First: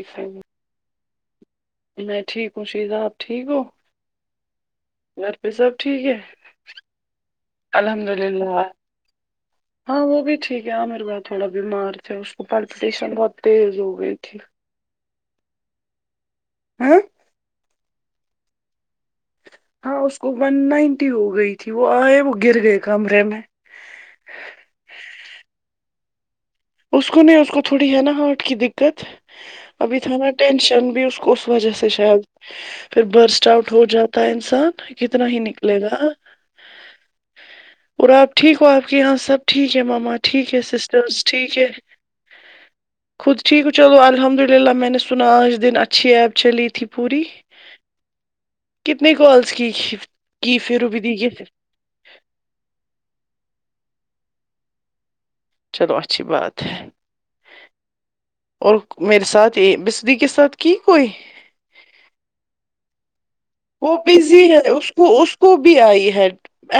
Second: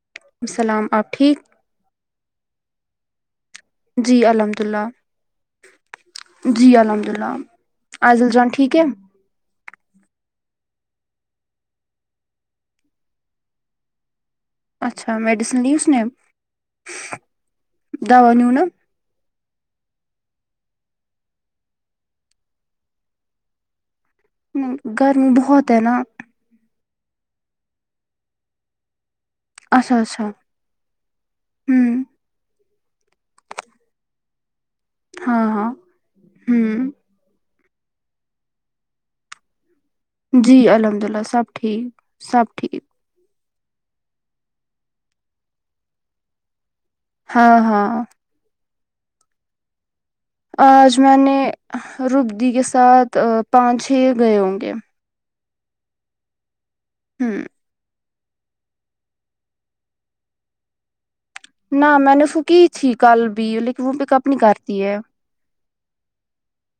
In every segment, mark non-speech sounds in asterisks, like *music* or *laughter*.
tiffin سلام آپ ٹھیک میں ٹھیک خشیید آپ ٹھیک ہو جی الحمد للہ گھر پہ سب ٹھیک ہے جی الحمد اللہ الحمد عضل جان للہ ٹھیک ہے ہاں وہ بھی ٹھیک ہے ہاں میرے بد تھوڑا بیمار تھاے اس کو پیپیٹیشن بہت تیز ہو گئی تھی اچھا میڈیسن لی اس نا ہاں داو نیوں نا ہاں اس کو ون نائنٹی ہو گئی تھی وہ آئے وہ گر گئے کمرے میں گرمی بہت ہے نا اس کو نہیں اس کو تھوڑی ہے نا ہارٹ کی دقت اچھا ابھی تھا اچھا نا ٹینشن بھی اس کو اس وجہ سے ہوں شاید پھر برسٹ آؤٹ ہو جاتا ہے انسان کتنا ہی ہاں ہاں نکلے گا ہوں اور آپ ٹھیک ہو آپ کے یہاں سب ٹھیک ہے ماما ٹھیک ہے جی الحمد اللہ سسٹرس سب ٹھیک سب ٹھیک خود ٹھیک چلو الحمد للہ میں نے سنا آج دن اچھی ایپ چلی تھی پوری ہاں ہاں کتنے کالس کی پھر آج بھی دی میں نے روگ دی کے ساتھ پانچ چھ گے ہوں گے چلو اچھی بات ہے ہوں اور میرے ساتھ یہ بستی کے ساتھ کی کوئی نہ میں نے اس کی تھی کل بھی لیکن وہ پک اپ نہیں بزی کرتی اس ہے کو اس کو بھی آئی ہے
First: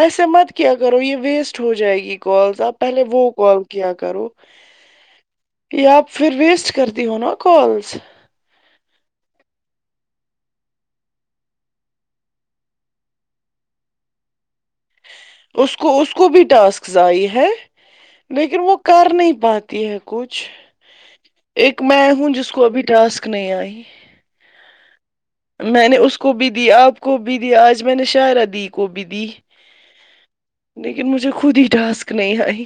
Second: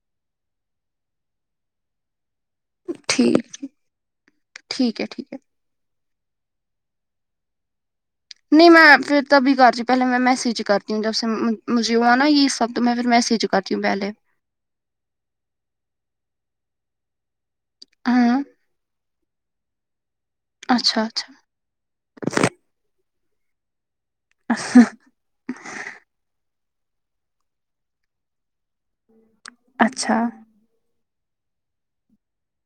ایسے مت کیا کرو یہ ویسٹ ہو جائے گی کالس اب پہلے وہ ٹھیک کال کیا کرو ٹھیک ہے ٹھیک ہے آپ پھر ویسٹ کرتی ہو نا کالس نہیں میں پھر تبھی کرتی ہوں پہلے میں میسیج ہی کرتی ہوں جب سے مجھے ہو نا یہ سب تو میں پھر میسج کرتی کیوں پہلے اس کو اس کو بھی ٹاسکز آئی ہے ہوں لیکن وہ کر نہیں پاتی ہے کچھ اچھا اچھا ایک میں ہوں جس کو ابھی ٹاسک نہیں آئی میں نے اس کو بھی دی آپ کو بھی دی آج میں نے شاہرادی کو بھی دی اچھا لیکن مجھے خود ہی ٹاسک نہیں آئی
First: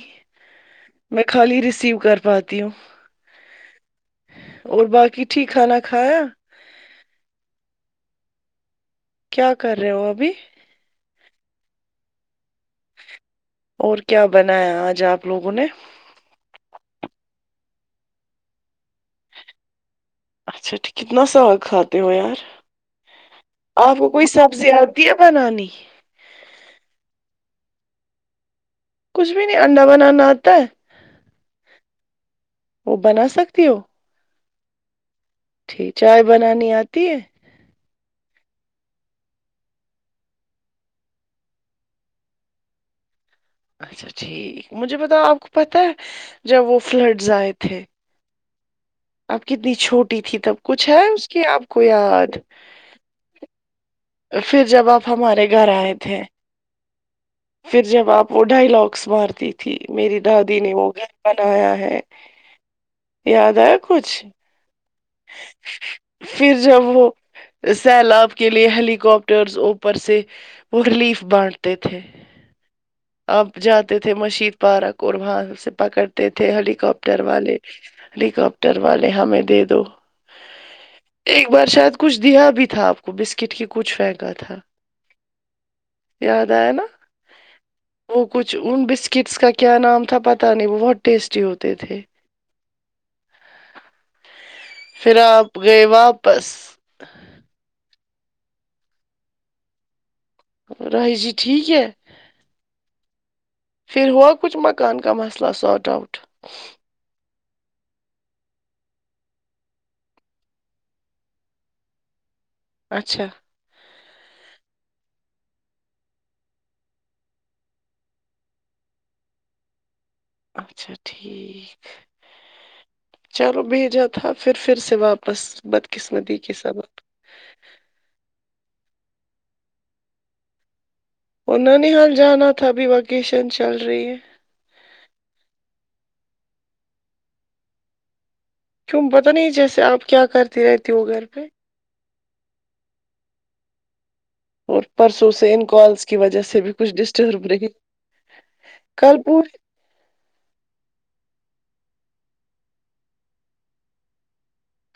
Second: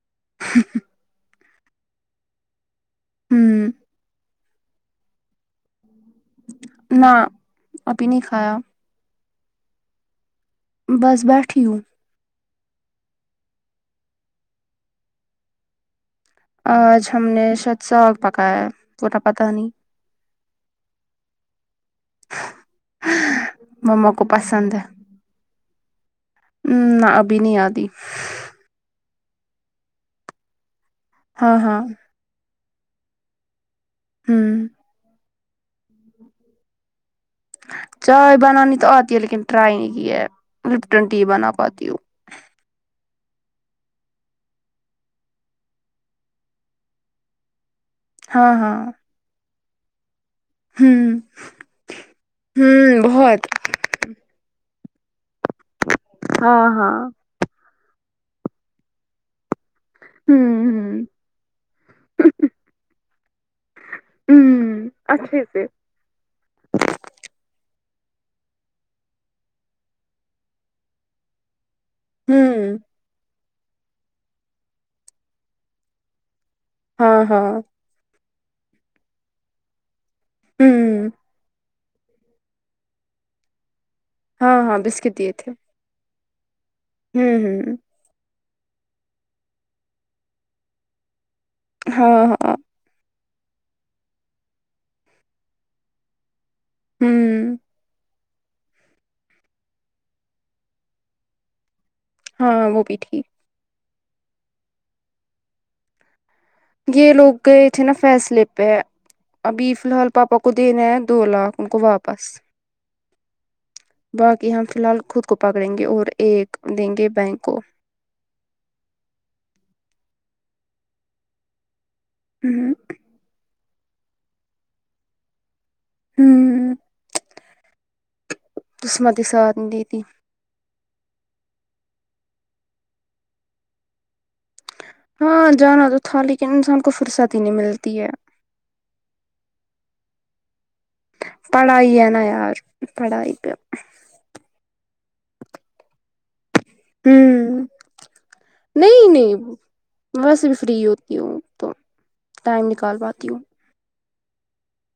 میں خالی ریسیو کر پاتی ہوں ہمم اور باقی ٹھیک کھانا کھایا نہ ابھی نہیں کھایا کیا کر رہے ہو ابھی بس بیٹھی ہوں اور کیا بنایا آج آپ لوگوں نے آج ہم نے شد ساگ پکایا ہے وہ تو پتہ نہیں اچھا ٹھیک کتنا سال خط ہو یار آپ کو کوئی سبزی آتی ہے بنانی ا ابھی نہیں آتیی کچھ بھی نہیں انڈا بنانا آتا ہے ہاں ہاں وہ بنا سکتی ہو ہمم ٹھیک چائے بنانی آتی ہے چائے بنانی تو آتی ہے لیکن ٹرائی نہیں کی ہے لپٹن ٹی بنا پاتی ہوں اچھا ٹھیک مجھے بتاؤ آپ کو پتہ ہے جب وہ فلڈز آئے تھے ہاں ہاں آپ کتنی چھوٹی تھی تب کچھ ہے ہوں اس کی آپ کو یاد ہوں بہت پھر جب آپ ہمارے گھر آئے تھے ہاں ہاں پھر جب آپ وہ ڈائیلاگس مارتی تھی تھی میری ہوں دادی نے وہ ہوں گھر بنایا ہے یاد آیا کچھ ہوں، اچھے سے پھر جب وہ سیلاب کے لیے ہیلی کاپٹرز اوپر سے وہ ریلیف بانٹتے تھے ہوں آپ جاتے تھے مشید پارک اور وہاں سے پکڑتے تھے ہلی ہاں، کاپٹر ہاں، والے ہیلییکپٹر والے ہمیں دے دو ہوں، ایک بار شاید کچھ دیا بھی تھا آپ کو بسکٹ کی کچھ فن تھا ہاں، ہاں، بسکٹ دیے تھے یاد آیا نا ہوں ہوں وہ کچھ ان بسکٹس کا کیا نام تھا پتہ نہیں وہ بہت ٹیسٹی ہوتے تھے ہاں ہاں پھر آپ گئے واپس ہوں راہی جی ٹھیک ہے ہاں وہ بھی ٹھیک پھر ہوا کچھ مکان کا مثلا سارٹ آؤٹ یہ لوگ گئے تھے نا فیصلے پہ ابھی فیلحال پاپا کو دینا ہے دو لاکھ ان کو واپس اچھا باقی ہم فیلحال خود کو پکڑیں گے اور ایک دیں گے بینک کو اچھا ٹھیک ہمم چلو بھیجا تھا پھر پھر سے واپس بدقسمتی کے ہوں ساتھ قسمت ہی ساتھ نہیں دیتی انہوں نے حال جانا تھا ابھی وکیشن چل رہی ہے ہاں جانا تو تھا لیکن انسان کو فرصت ہی نہیں ملتی ہے کیوں پتا نہیں جیسے آپ کیا کرتی رہتی ہو گھر پہ پڑائی ہے نا یار پڑھائی کرتی اور پرسوں سے ان کالس کی وجہ سے بھی کچھ ڈسٹرب ہوں رہی نہیں کل پور نہیں ویسے بھی فری ہوتی ہوں تو ٹائم نکال پاتی ہوں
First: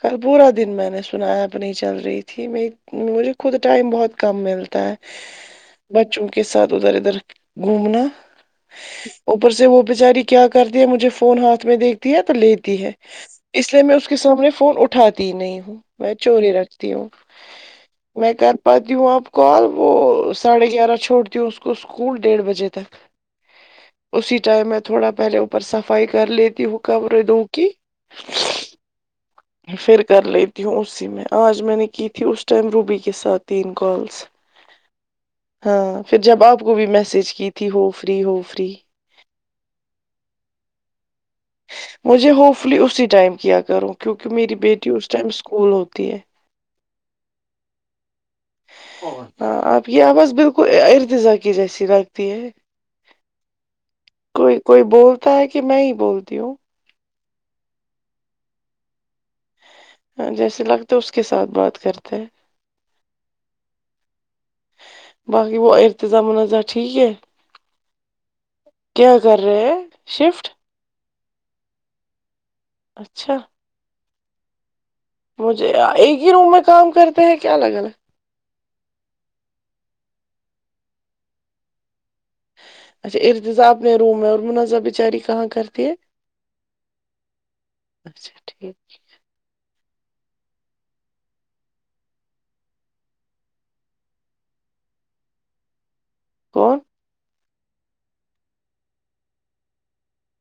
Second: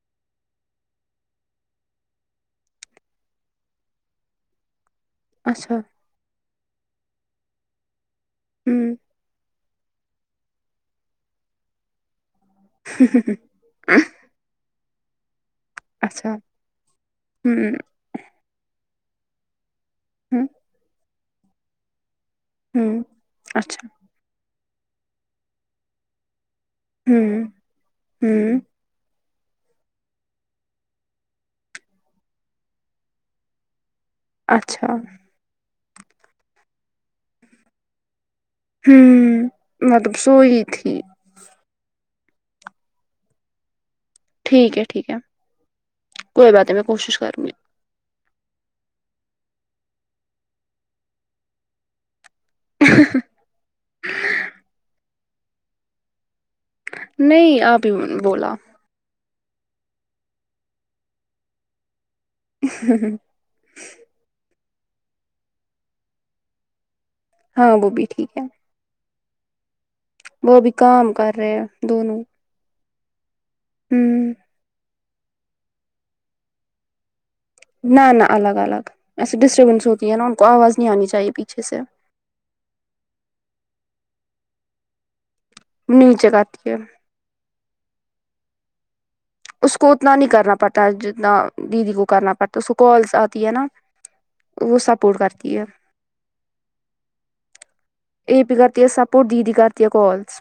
کل پورا دن میں نے سنا آپ نہیں چل رہی تھی میں مجھے خود ٹائم بہت کم ملتا ہے اچھا بچوں کے ساتھ ادھر ادھر گھومنا ہوں اوپر سے وہ بچاری کیا کرتی ہے مجھے فون ہاتھ میں دیکھتی ہے تو لیتی ہے اس لیے میں اس کے سامنے فون اٹھاتی ہی نہیں ہوں میں اچھا چوری رکھتی ہوں ہوں میں کر پاتی ہوں آپ کال وہ ہوں ساڑھے گیارہ چھوڑتی ہوں اس کو اسکول ڈیڑھ بجے تک اچھا اسی ٹائم میں تھوڑا پہلے اوپر صفائی کر لیتی ہوں کمرے روم ہوں کی ہوں پھر کر لیتی ہوں اسی میں آج میں نے کی تھی اس ٹائم روبی کے ساتھ تین کالس اچھا ہاں پھر جب آپ کو بھی میسج کی تھی ہو فری ہو فری ہوں میں تو سوئ ہی تھی مجھے ہوپ فلی اسی ٹائم کیا کروں کیونکہ میری ٹھیک ہے بیٹی ٹھیک اس ہے ٹائم اسکول ہوتی ہے کوئی بات نہیں میں کوشش کروں گی ہاں آپ یہ آواز بلکل اردزا کی جیسی لگتی ہے *inaudible* کوئی کوئی بولتا ہے کہ میں ہی بولتی ہوں نہیں آپ ہی میں ن بولا جیسے لگتا ہے اس کے ساتھ بات کرتے ہیں *inaudible* باقی وہ ارتظام منازا ٹھیک ہے ہاں وہ بھی ٹھیک ہے کیا کر رہے ہیں شفٹ وہ بھی کام کر رہے ہیں دونوں اچھا ہوں مجھے ایک ہی روم میں کام کر نہ نہ الگ الگ ایسے ڈسٹربنس ہوتی ہے نا ان کو آواز نہیں آنی چاہیے پیچھے سے اچھا ارتزا اپنے روم میں اور منازا بچاری کہاں کرتی ہے نیچے گاتی ہے *unintelligible* اس کو اتنا نہیں کرنا پڑتا جتنا دیدی کو کرنا پڑتا ہے اس کو کالس آتی ہے نا وہ سپورٹ کرتی ہے *unintelligible* یہ بھی کرتی ہے سپورٹ دیدی کرتی ہے کالس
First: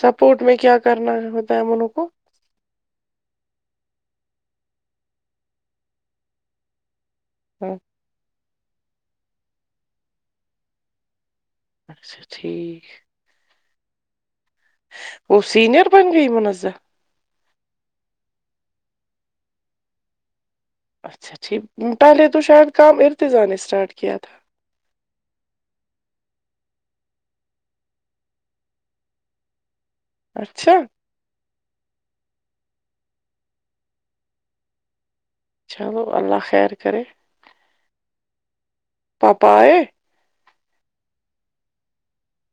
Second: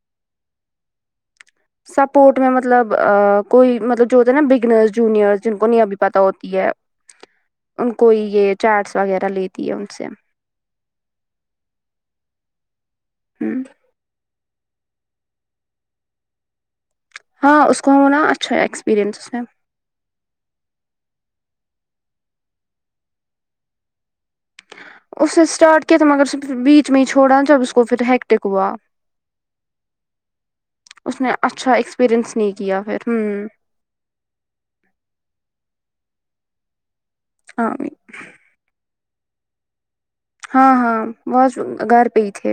سپورٹ میں کیا کرنا ہے ہو سپورٹ میں مطلب کوئی مطلب جو ہو ہے نا بگنرس جونیئرس جن کو نہیں ابھی پتا ہوتی ہے *inaudible* *inaudible* ان کو یہ چیٹس وغیرہ لیتی ہے ان سے اچھا ٹھیک ہوں وہ سینئر بن گئی منزہ ہاں اس کو ہونا اچھا ایکسپیریئنس ہے اچھا ٹھیک پہلے تو شاید کام ارتضی نے اسٹارٹ کیا تھا اس نے اسٹارٹ تھا مگر پھر بیچ میں ہی چھوڑا جب اس کو پھر ہیکٹک ہوا اچھا اس نے اچھا ایکسپیریئنس نہیں کیا پھر ہوں چلو اللہ خیر کرے امم پاپا آئے ہاں ہاں بہت گھر پہ ہی تھے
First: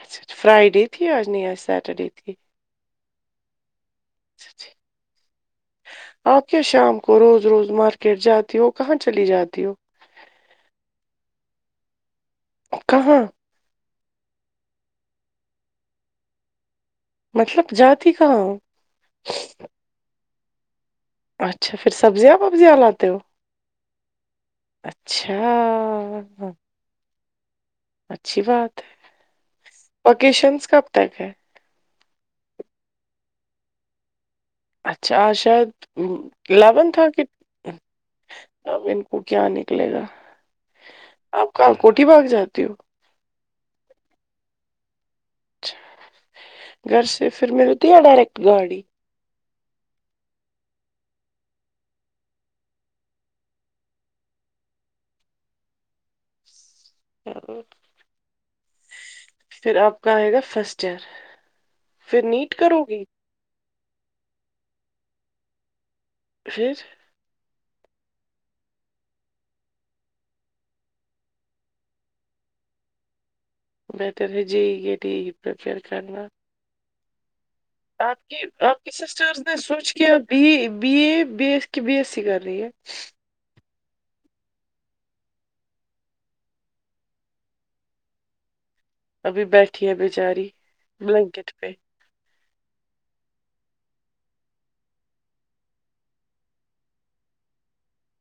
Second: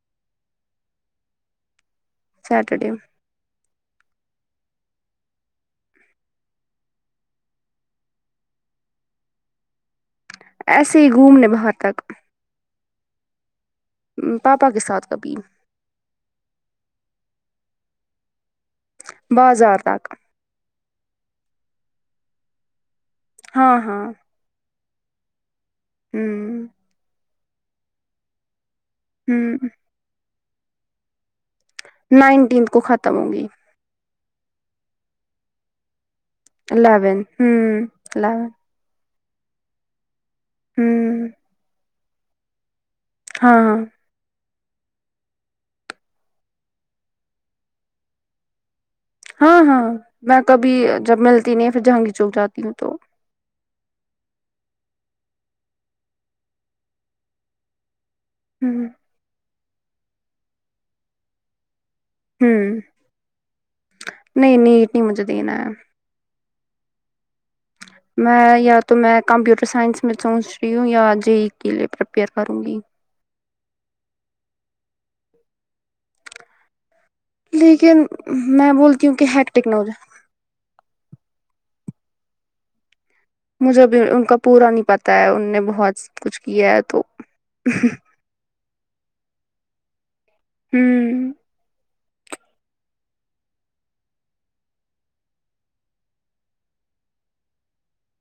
اچھا فرائیڈے تھی یا نہیں آج سیٹرڈے تھی سیٹرڈے اچھا ٹھیک آپ کیا شام کو روز روز مارکیٹ جاتی ہو کہاں چلی جاتی ہو ایسے ہی گھومنے وہاں تک کہاں پاپا کے ساتھ کبھی مطلب جاتی کہاں ہو بازار تک اچھا پھر سبزیاں پبزیاں لاتے ہو ہاں ہاں اچھا ہوں اچھی بات ہے ہوں اوکیشنس کب تک ہے نائنٹینتھ کو ختم ہوگی اچھا آج شاید الیون تھا لیون کہ ہم لیون اب ان کو کیا نکلے گا ہوں آپ کہاں کوٹھی باغ جاتی ہو ہاں اچھا گھر سے پھر ملتی ہیں ڈائریکٹ گاڑی ہاں ہاں میں کبھی جب ملتی نہیں پھر جہانگیر چوک جاتی ہوں تو *inaudible* ہوں پھر آپ کا آئے گا فرسٹ ایئر پھر نیٹ ہوں کرو گی نہیں نہیں مجھے دینا ہے پھر میں یا تو میں کمپیوٹر سائنس میں سوچ رہی ہوں یا جے ای کے لیے پریپیئر کروں گی بٹر ہے جی اے ہی پرفر کرنا لیکن آپ کی میں آپ کی بولتی ہوں کہ سسٹرس نے ہیکٹک نہ ہو سوچ جائے کیا B B A B S کی بی ایس سی کر رہی ہے مجھے اب ان کا پورا نہیں پتہ ہے ان نے بہت کچھ کیا ہے تو ابھی بیٹھی ہے بیچاری ہوں بلینکٹ پہ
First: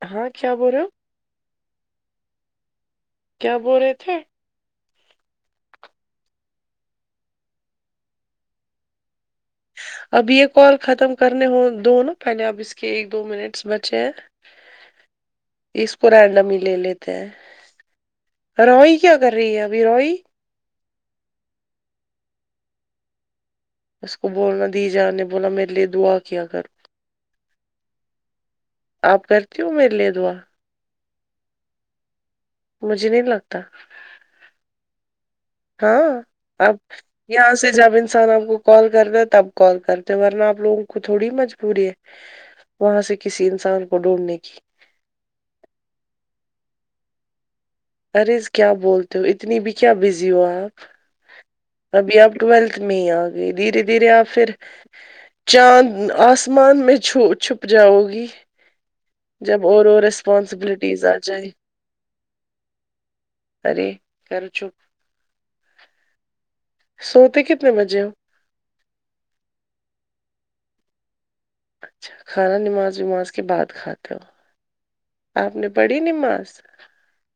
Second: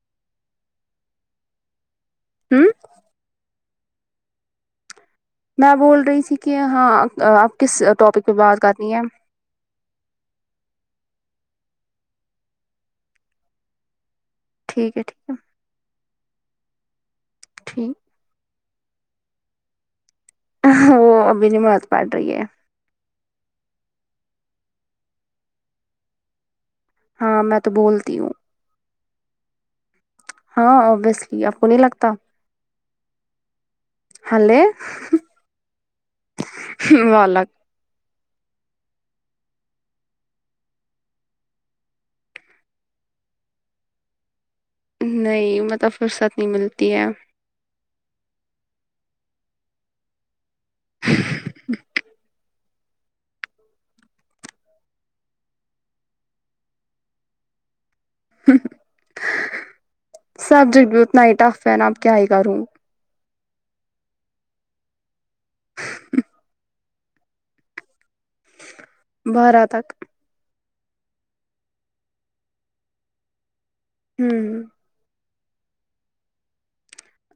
ہاں کیا بول رہے ہو ہوں کیا بول رہے تھے میں بول رہی تھی کہ ہاں آپ کس ٹاپک پہ بات کرنی ہے اب یہ کال ختم کرنے ہو دو نا پہلے اب اس کے ایک دو منٹس بچے ہیں ٹھیک ہے ٹھیک ہے اس کو رینڈم ہی لے لیتے ہیں ٹھیک روئی کیا کر رہی ہے ابھی روئی ہاں وہ ابھی نماز پڑ رہی ہے اس کو بولنا دی جان نے بولا میرے لیے دعا کیا کر ہاں میں تو بولتی ہوں آپ کرتی ہو میرے لیے دعا ہاں ابوسلی اپ کو نہیں ہی لگتا مجھے نہیں لگتا ہلے ہاں آپ یہاں والک سے جب انسان آپ کو کال کرتا ہے تب کال کرتے ورنہ آپ لوگوں کو تھوڑی مجبوری ہے وہاں سے کسی انسان کو ڈھونڈنے کی نہیں مطلب فرصت نہیں ملتی ہے ارض کیا بولتے ہو اتنی بھی کیا بزی ہو آپ ابھی آپ ٹویلتھ میں ہی آ گئی دھیرے دھیرے آپ پھر چاند آسمان میں چھو چھپ جاؤ گی جب اور اور رسپانسبلٹیز آ جائے فین آپ کیا ہی کروں ارے کر چو سوتے کتنے بجے ہو بارہ تک اچھا کھانا نماز وماز کے بعد کھاتے ہو ہوں آپ نے پڑھی نماز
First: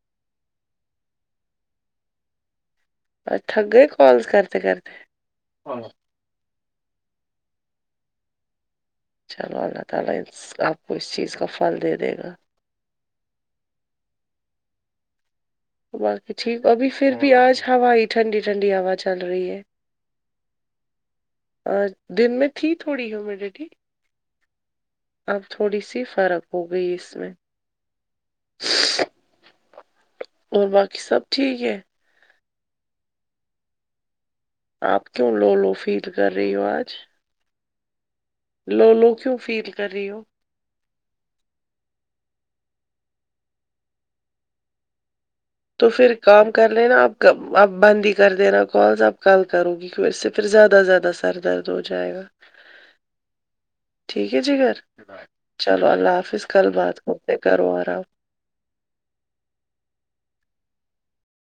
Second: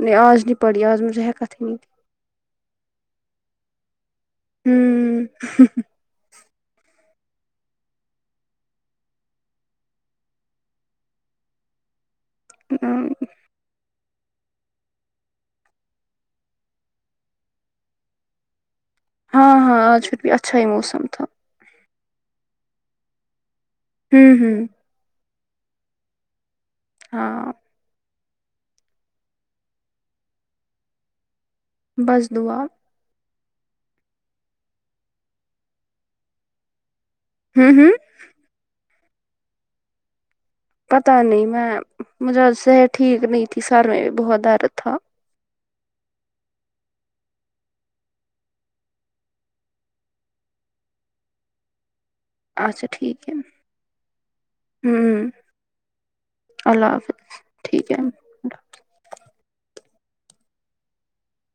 نہیں آ نہیں پڑھی آز مج سے ہییککت ہی نہیں تھی اج تھک گے کالس کرتے کرتے تھی چلو اللہ تعالی آپ کو اس چیز کا پھل دے دے گا ہ باقی ٹھیک ابھی پھر بھی آج ہوا ہی ٹھنڈی ٹھنڈی ہوا چل رہی ہاں ہے ہاں آج پھر بھی اچھا ہی موسم تھا دن میں تھی تھوڑی ہیمیڈیٹی ہوں ہوں اب تھوڑی سی فرق ہو گئی اس میں ہاں اور باقی سب ٹھیک ہے بس دعا آپ کیوں لو لو فیل کر رہی ہو آج ہوں ہوں لو لو کیوں فیل کر رہی ہو پتاہ نہیں میں مجھے صحت ٹھیک نہیں تھی سر میں بھی بہت درد تھا تو پھر کام کر لینا آپ اپ بند ہی کر دینا کالس اپ کل کرو گی پھر سے پھر زیادہ زیادہ سر درد ہو جائے گا اچھا ٹھیک ہے ٹھیک ہے جگر ہوں چلو اللہ حافظ کل اللہ بات کرتے حافظ کرو ٹھیک آرام ہے